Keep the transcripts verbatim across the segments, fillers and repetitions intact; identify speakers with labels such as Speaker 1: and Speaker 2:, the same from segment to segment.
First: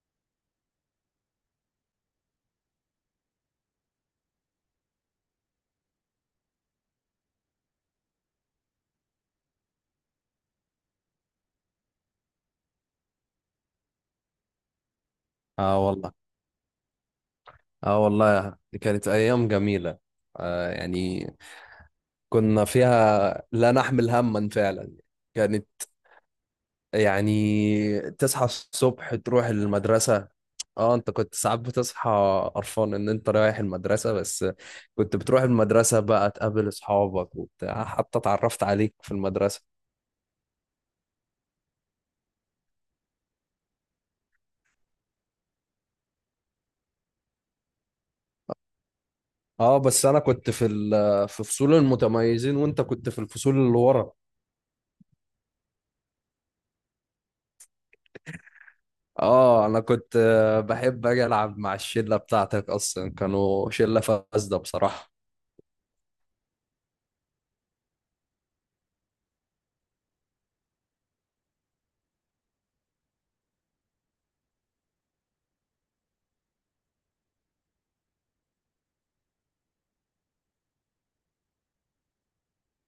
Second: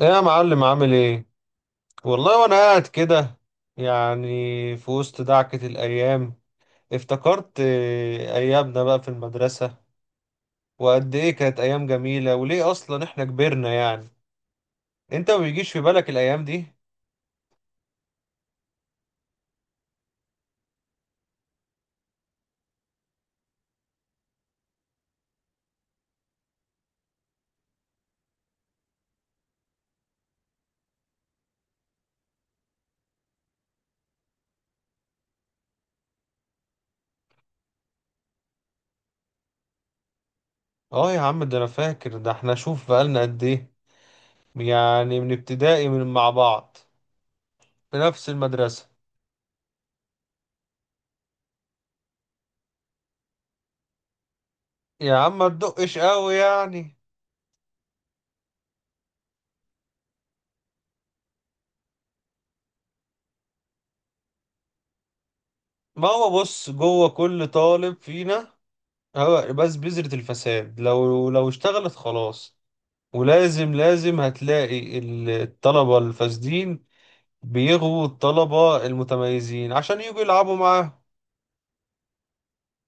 Speaker 1: ايه يا معلم؟ عامل ايه؟ والله وانا قاعد كده، يعني في وسط دعكة الايام افتكرت آه، ايامنا بقى في المدرسة وقد ايه كانت ايام جميلة، وليه اصلا احنا كبرنا يعني انت ما بيجيش
Speaker 2: اه
Speaker 1: في بالك
Speaker 2: والله
Speaker 1: الايام دي؟
Speaker 2: اه والله دي كانت ايام جميله. آه يعني كنا فيها لا نحمل هما فعلا. كانت، يعني، تصحى الصبح تروح المدرسه. اه، انت كنت ساعات بتصحى قرفان ان انت رايح المدرسه بس. كنت بتروح المدرسه بقى تقابل اصحابك وبتاع، حتى اتعرفت عليك في المدرسه.
Speaker 1: اه يا عم، ده انا فاكر ده، احنا شوف بقالنا قد ايه، يعني من ابتدائي من مع بعض في نفس المدرسة.
Speaker 2: اه بس انا كنت في ال- في فصول المتميزين، وانت كنت في الفصول اللي ورا.
Speaker 1: يا عم ما تدقش قوي يعني.
Speaker 2: اه انا كنت، آه، بحب اجي العب مع الشله بتاعتك، اصلا كانوا شله فاسده بصراحه.
Speaker 1: ما هو بص، جوه كل طالب فينا، اه، بس بذرة الفساد لو لو اشتغلت خلاص، ولازم لازم هتلاقي ال- الطلبة الفاسدين بيغوا الطلبة المتميزين عشان يجوا يلعبوا معاهم.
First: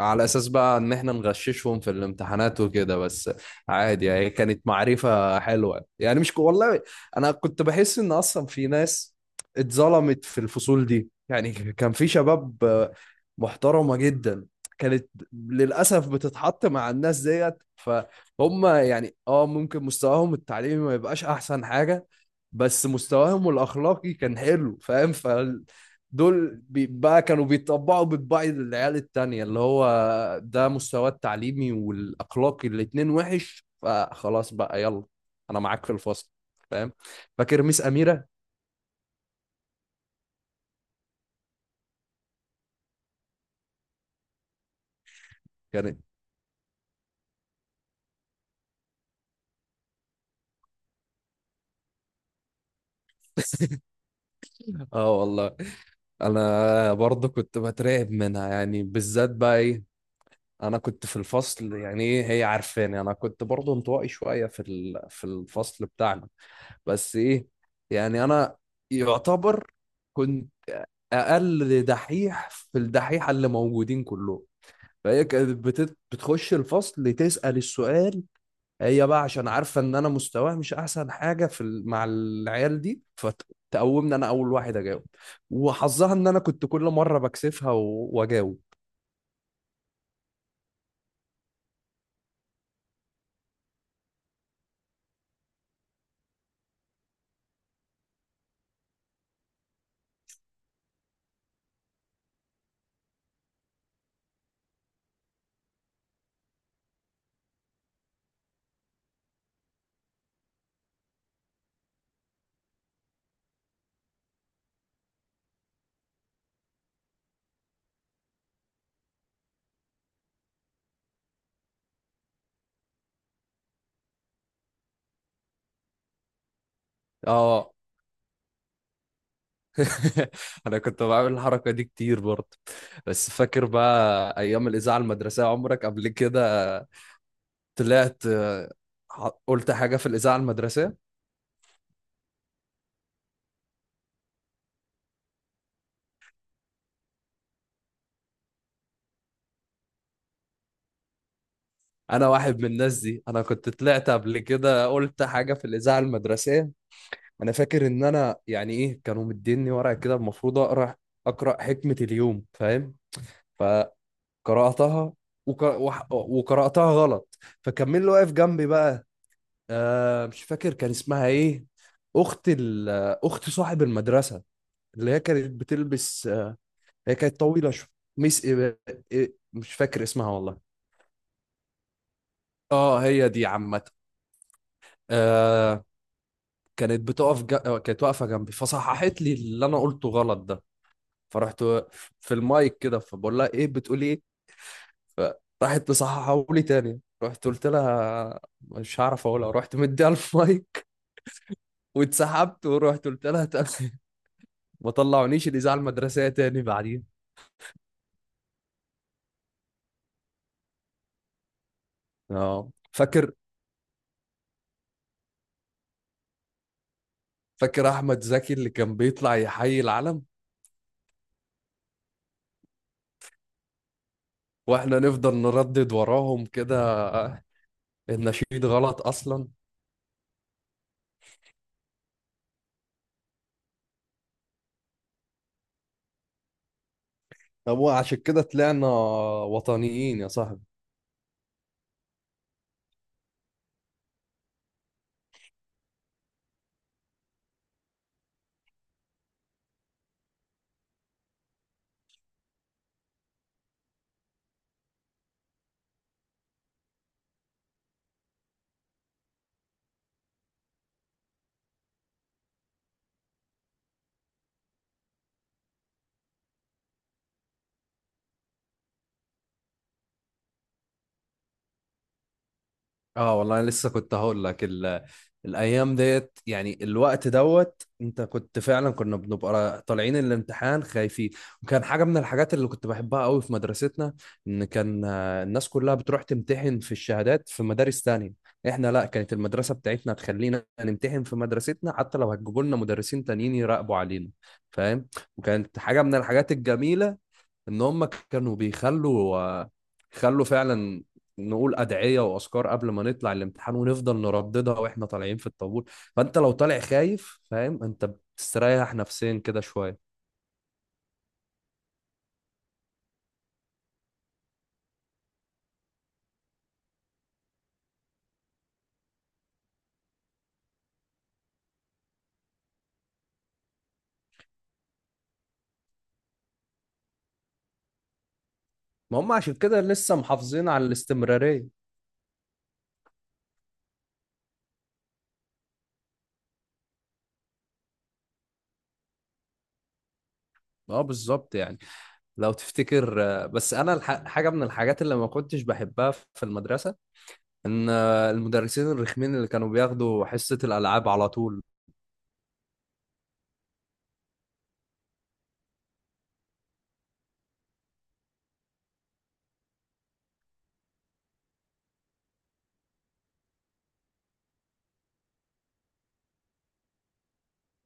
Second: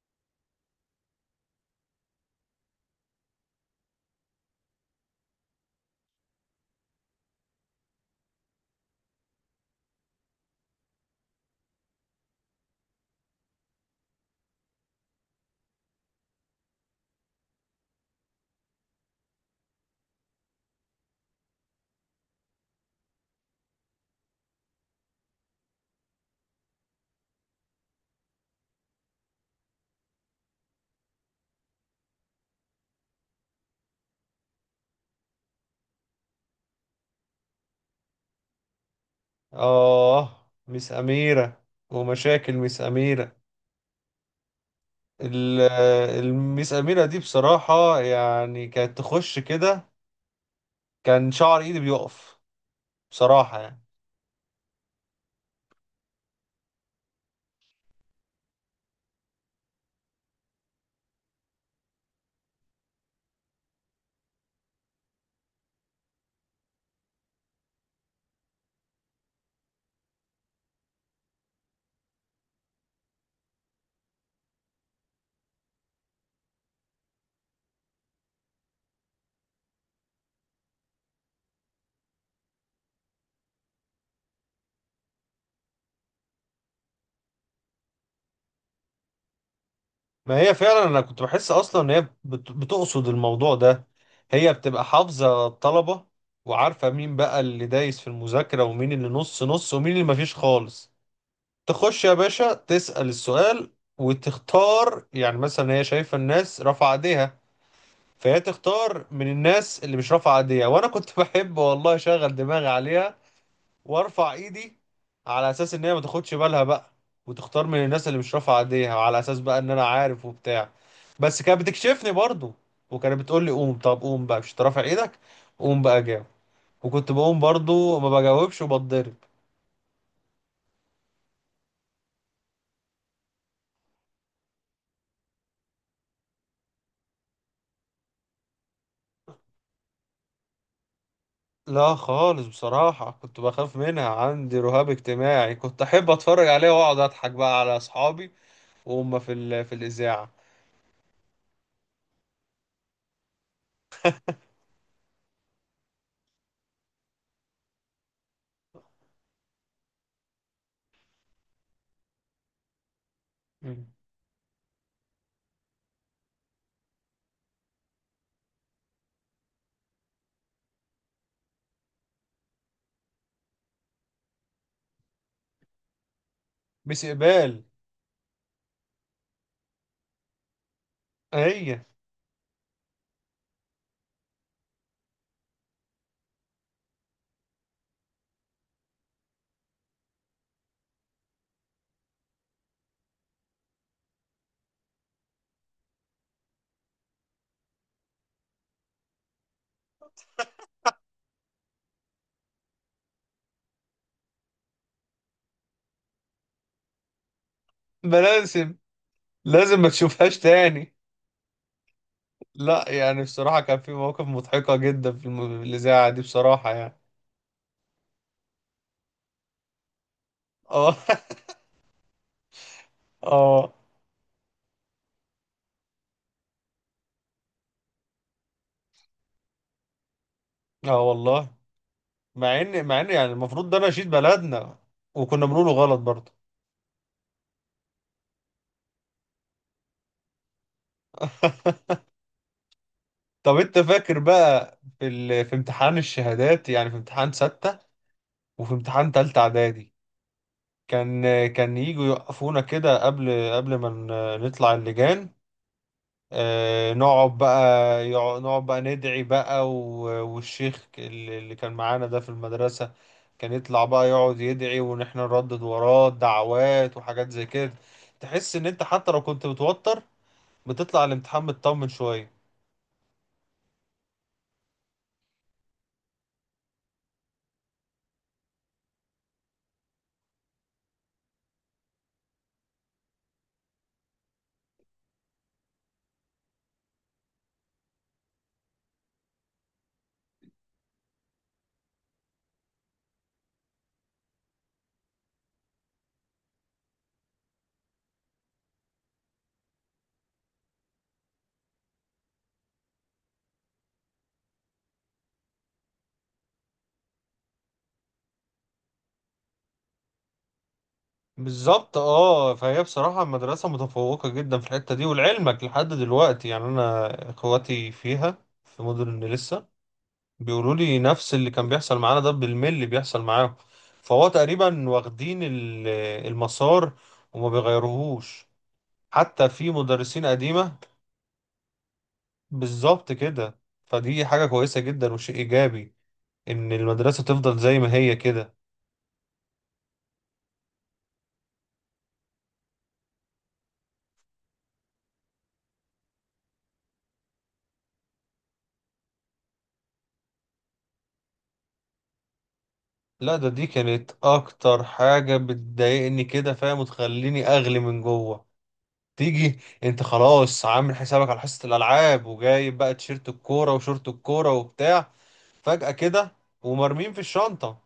Speaker 2: على اساس بقى ان احنا نغششهم في الامتحانات وكده بس. عادي يعني، كانت معرفة حلوة يعني، مش ك- والله انا كنت بحس ان اصلا في ناس اتظلمت في الفصول دي، يعني كان في شباب آه، محترمة جدا. كانت للأسف بتتحط مع الناس ديت، فهم يعني اه ممكن مستواهم التعليمي ما يبقاش احسن حاجة، بس مستواهم الاخلاقي كان حلو فاهم. دول بي- بقى كانوا بيطبعوا بطباع العيال التانية، اللي هو ده مستواه التعليمي والأخلاقي الاتنين وحش، فخلاص بقى يلا أنا معاك في الفصل، فاهم؟ فاكر ميس أميرة؟
Speaker 1: اه مس أميرة، ومشاكل مس أميرة. ال-
Speaker 2: كانت
Speaker 1: آه، المس أميرة دي بصراحة يعني كانت تخش كده، كان شعر إيدي بيقف بصراحة يعني.
Speaker 2: اه والله، انا برضه كنت بترعب منها، يعني بالذات بقى ايه، انا كنت في الفصل، يعني ايه، هي عارفاني انا كنت برضه انطوائي شويه في ال- في الفصل بتاعنا. بس ايه، يعني انا يعتبر كنت اقل دحيح في الدحيحه اللي موجودين كلهم. فهي كانت بت- بتخش الفصل تسال السؤال. هي بقى عشان عارفه ان انا مستواي مش احسن حاجه في ال- مع العيال دي، فتقومني انا اول واحد اجاوب. وحظها ان انا كنت كل مره بكسفها و- واجاوب.
Speaker 1: ما هي فعلا انا كنت بحس اصلا ان هي بت- بتقصد الموضوع ده. هي بتبقى حافظة الطلبة، وعارفة مين بقى اللي دايس في المذاكرة ومين اللي نص نص ومين اللي مفيش خالص. تخش يا باشا تسأل السؤال، وتختار يعني مثلا هي شايفة الناس رافعة ايديها، فهي تختار من الناس اللي مش رافعة ايديها. وانا كنت بحب والله اشغل دماغي عليها، وارفع ايدي على اساس ان هي ما تاخدش بالها بقى، وتختار من الناس اللي مش رافعه ايديها، وعلى اساس بقى ان انا عارف وبتاع. بس كانت بتكشفني برضو، وكانت بتقول لي قوم، طب قوم بقى مش رافع ايدك، قوم بقى جاوب. وكنت بقوم
Speaker 2: اه
Speaker 1: برضو ما بجاوبش وبتضرب.
Speaker 2: انا كنت بعمل الحركه دي كتير برضه. بس فاكر بقى ايام الاذاعه المدرسيه؟ عمرك قبل كده طلعت؟ آه، ح- قلت حاجه في الاذاعه المدرسيه.
Speaker 1: لا خالص، بصراحة كنت بخاف منها، عندي رهاب اجتماعي. كنت أحب أتفرج عليها وأقعد أضحك بقى على أصحابي وهم في ال... في الإذاعة.
Speaker 2: انا واحد من الناس دي، انا كنت طلعت قبل كده قلت حاجه في الاذاعه المدرسيه. انا فاكر ان انا يعني ايه، كانوا مديني ورقه كده المفروض اقرا، اقرا حكمه اليوم، فاهم؟
Speaker 1: مم.
Speaker 2: فقراتها، وك... وح... وقراتها غلط، فكمل اللي واقف جنبي بقى. آه مش فاكر كان اسمها ايه، اخت ال... اخت صاحب المدرسه، اللي هي كانت بتلبس، آه،
Speaker 1: مس
Speaker 2: هي كانت
Speaker 1: إقبال.
Speaker 2: طويله شويه. ميس إيه... إيه... مش فاكر اسمها والله.
Speaker 1: هي.
Speaker 2: اه، هي دي، عامه، آه، كانت بتقف ج... آه، كانت واقفه جنبي فصححت لي اللي انا قلته غلط ده. فرحت في المايك كده فبقول لها: ايه بتقولي ايه؟ فراحت مصححه لي تاني، رحت قلت لها: مش هعرف اقولها. رحت مديها المايك، واتسحبت. ورحت قلت لها تاني ما طلعونيش الاذاعه المدرسيه تاني بعدين.
Speaker 1: ما لازم، لازم ما تشوفهاش تاني.
Speaker 2: اه،
Speaker 1: لا يعني
Speaker 2: فاكر.
Speaker 1: بصراحة كان في مواقف مضحكة جدا في الم- في الإذاعة دي بصراحة يعني.
Speaker 2: فاكر احمد زكي اللي كان بيطلع يحيي العلم؟
Speaker 1: اه اه.
Speaker 2: واحنا نفضل نردد وراهم كده النشيد غلط اصلا.
Speaker 1: اه والله. مع ان مع ان يعني المفروض ده نشيد بلدنا، وكنا بنقوله غلط برضه.
Speaker 2: طب وعشان كده طلعنا وطنيين يا صاحبي.
Speaker 1: طب انت فاكر بقى في ال... في امتحان الشهادات، يعني في امتحان ستة وفي امتحان تالتة اعدادي، كان كان يجوا يوقفونا كده قبل قبل ما ن- نطلع اللجان، آه، نقعد بقى، يقع- نقعد بقى ندعي بقى، و- والشيخ اللي اللي كان معانا ده في المدرسة كان يطلع بقى يقعد يدعي وإن إحنا نردد وراه دعوات وحاجات زي كده. تحس إن أنت حتى لو كنت متوتر، بتطلع الامتحان مطمن شوية.
Speaker 2: اه والله، انا لسه كنت هقول لك ال... الايام ديت، يعني الوقت دوت، انت كنت فعلا كنا بنبقى طالعين الامتحان خايفين. وكان حاجه من الحاجات اللي كنت بحبها قوي في مدرستنا، ان كان آه، الناس كلها بتروح تمتحن في الشهادات في مدارس تانية. احنا لا، كانت المدرسه بتاعتنا تخلينا نمتحن في مدرستنا، حتى لو هتجيبوا لنا مدرسين تانيين يراقبوا علينا، فاهم؟ وكانت حاجه من الحاجات الجميله، ان هم كانوا بيخلوا آه، خلوا فعلا نقول ادعيه واذكار قبل ما نطلع الامتحان، ونفضل نرددها واحنا طالعين في الطابور. فانت لو طالع خايف، فاهم، انت بتستريح نفسيا كده شويه.
Speaker 1: بالظبط اه. فهي بصراحة المدرسة متفوقة جدا في الحتة دي، ولعلمك لحد دلوقتي يعني أنا إخواتي فيها في مدن لسه، بيقولوا لي نفس اللي كان بيحصل معانا ده بالملي بيحصل معاهم. فهو تقريبا واخدين ال- المسار وما بيغيروهوش،
Speaker 2: ما هم
Speaker 1: حتى
Speaker 2: عشان
Speaker 1: في
Speaker 2: كده لسه
Speaker 1: مدرسين
Speaker 2: محافظين
Speaker 1: قديمة.
Speaker 2: على الاستمراريه.
Speaker 1: بالظبط كده. فدي حاجة كويسة جدا وشيء إيجابي إن المدرسة تفضل زي ما هي كده.
Speaker 2: اه بالظبط، يعني لو تفتكر، آه، بس انا الح- حاجه من الحاجات اللي ما كنتش بحبها في المدرسه ان آه، المدرسين الرخمين اللي كانوا بياخدوا حصه الالعاب على طول.
Speaker 1: لا ده دي كانت أكتر حاجة بتضايقني كده، فاهم، وتخليني أغلي من جوه. تيجي انت خلاص عامل حسابك على حصة الالعاب وجايب بقى تيشيرت الكورة وشورت الكورة وبتاع، فجأة كده ومرمين في الشنطة،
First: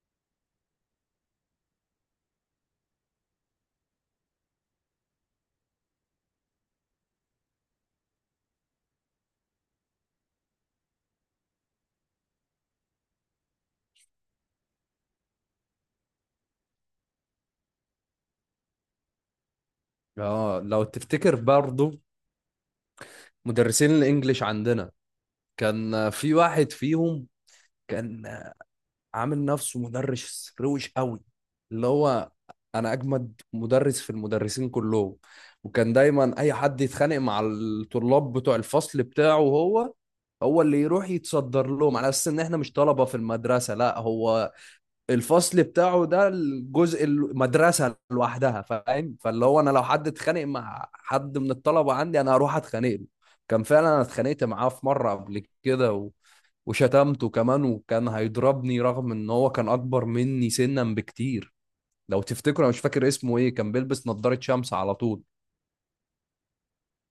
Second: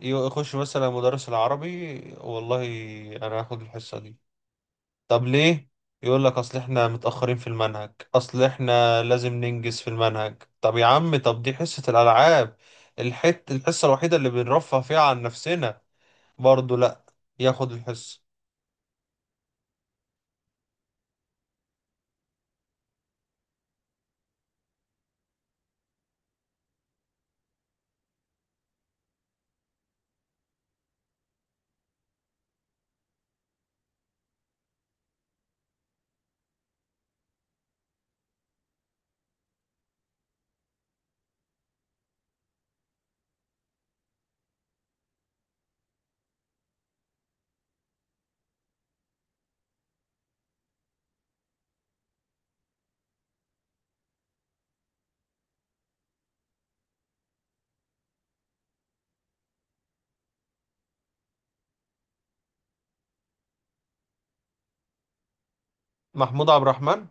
Speaker 1: يخش مثلا مدرس العربي: والله انا هاخد الحصة دي. طب ليه؟ يقول لك اصل احنا متأخرين في المنهج، اصل احنا لازم ننجز في المنهج. طب يا عم، طب دي حصة الالعاب، الحت الحصة الوحيدة اللي بنرفه فيها عن نفسنا، برضه لا، ياخد الحصة.
Speaker 2: اه لو تفتكر برضو، مدرسين الانجليش عندنا، كان في واحد فيهم كان عامل نفسه مدرس روش قوي، اللي هو انا اجمد مدرس في المدرسين كلهم. وكان دايما اي حد يتخانق مع الطلاب بتوع الفصل بتاعه، هو هو اللي يروح يتصدر لهم، على اساس ان احنا مش طلبة في المدرسة، لا هو، الفصل بتاعه ده الجزء المدرسة لوحدها، فاهم؟ فاللي هو انا، لو حد اتخانق مع حد من الطلبة عندي انا هروح اتخانق له. كان فعلا انا اتخانقت معاه في مرة قبل كده، وشتمته كمان، وكان هيضربني رغم ان هو كان اكبر مني سنا بكتير. لو تفتكروا، انا مش فاكر اسمه ايه، كان بيلبس نظارة شمس على طول.
Speaker 1: محمود عبد الرحمن.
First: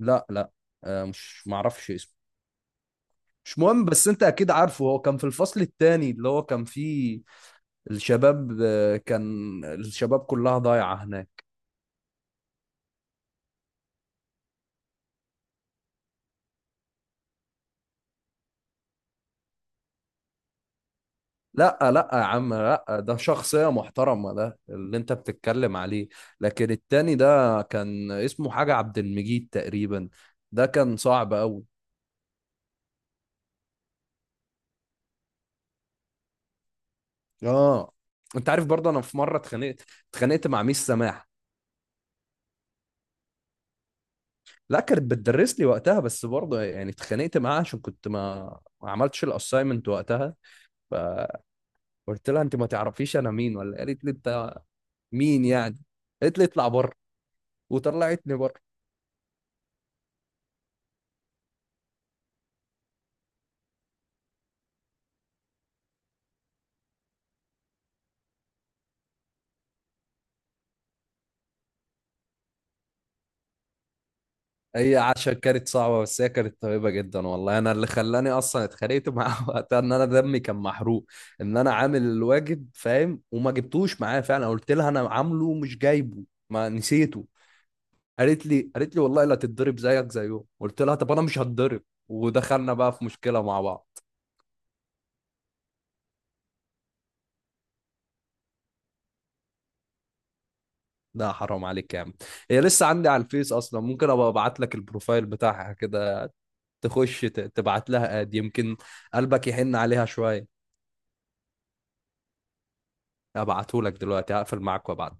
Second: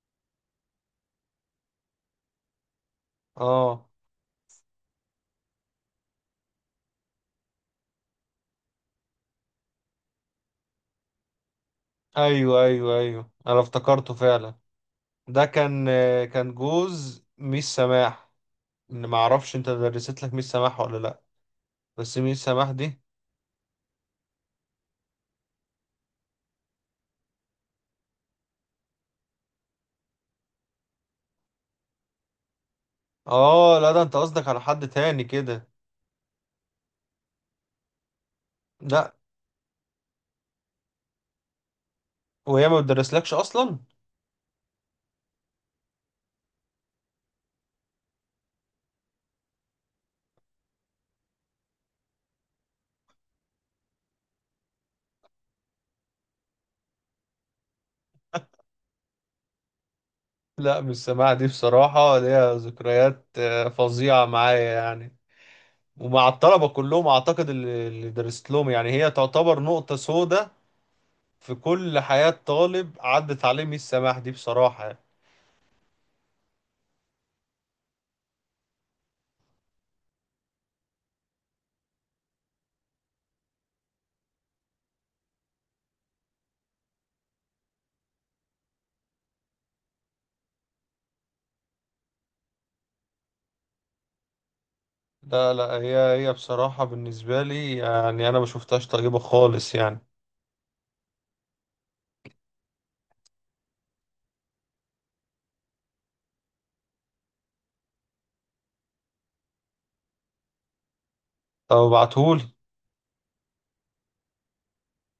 Speaker 2: لا لا، آه مش معرفش اسمه. مش مهم،
Speaker 1: اه
Speaker 2: بس انت اكيد عارفه، هو كان في الفصل التاني اللي هو كان فيه الشباب، آه، كان الشباب كلها ضايعة هناك.
Speaker 1: ايوه ايوه ايوه انا افتكرته فعلا. ده كان آه، كان جوز ميس سماح. ان ما اعرفش انت درست لك ميس سماح ولا لا؟
Speaker 2: لا لا
Speaker 1: بس
Speaker 2: يا
Speaker 1: ميس
Speaker 2: عم،
Speaker 1: سماح دي.
Speaker 2: لا ده شخصية محترمة ده اللي انت بتتكلم عليه. لكن التاني ده كان اسمه حاجة عبد المجيد تقريبا، ده كان صعب قوي.
Speaker 1: اه لا، ده انت قصدك على حد تاني كده.
Speaker 2: اه، انت عارف برضه انا
Speaker 1: لا.
Speaker 2: في مره اتخانقت، اتخانقت مع ميس سماح.
Speaker 1: وهي ما بتدرسلكش اصلا؟
Speaker 2: لا كانت بتدرس لي وقتها، بس برضه يعني اتخانقت معاها عشان كنت ما ما عملتش الاساينمنت وقتها. فقلت لها: انت ما تعرفيش انا مين؟ ولا قالت لي: انت مين يعني؟ قالت لي اطلع بره، وطلعتني بره.
Speaker 1: لا ميس سماح دي بصراحة ليها ذكريات آه، فظيعة معايا يعني، ومع الطلبة كلهم اعتقد اللي اللي درست لهم، يعني هي تعتبر نقطة سوداء في كل حياة طالب عدت عليه ميس سماح دي بصراحة
Speaker 2: هي
Speaker 1: يعني.
Speaker 2: عشان كانت صعبه، بس هي كانت طيبه جدا والله. انا اللي خلاني اصلا اتخانقت معاها وقتها، ان انا دمي كان محروق، ان انا عامل الواجب فاهم وما جبتوش معايا. فعلا قلت لها انا عامله مش جايبه، ما نسيته. قالت لي قالت لي والله لا تتضرب زيك زيه، قلت لها: طب انا مش هتضرب. ودخلنا بقى في مشكله مع بعض.
Speaker 1: لا لا هي، هي بصراحة بالنسبة لي يعني أنا ما شفتهاش طيبة خالص يعني.
Speaker 2: لا حرام عليك يا عم، هي لسه عندي على الفيس اصلا، ممكن ابقى ابعت لك البروفايل بتاعها كده، تخش ت- تبعت لها اد يمكن قلبك يحن عليها شويه.
Speaker 1: طب ابعتهولي.
Speaker 2: ابعته لك دلوقتي، هقفل معاك وابعت.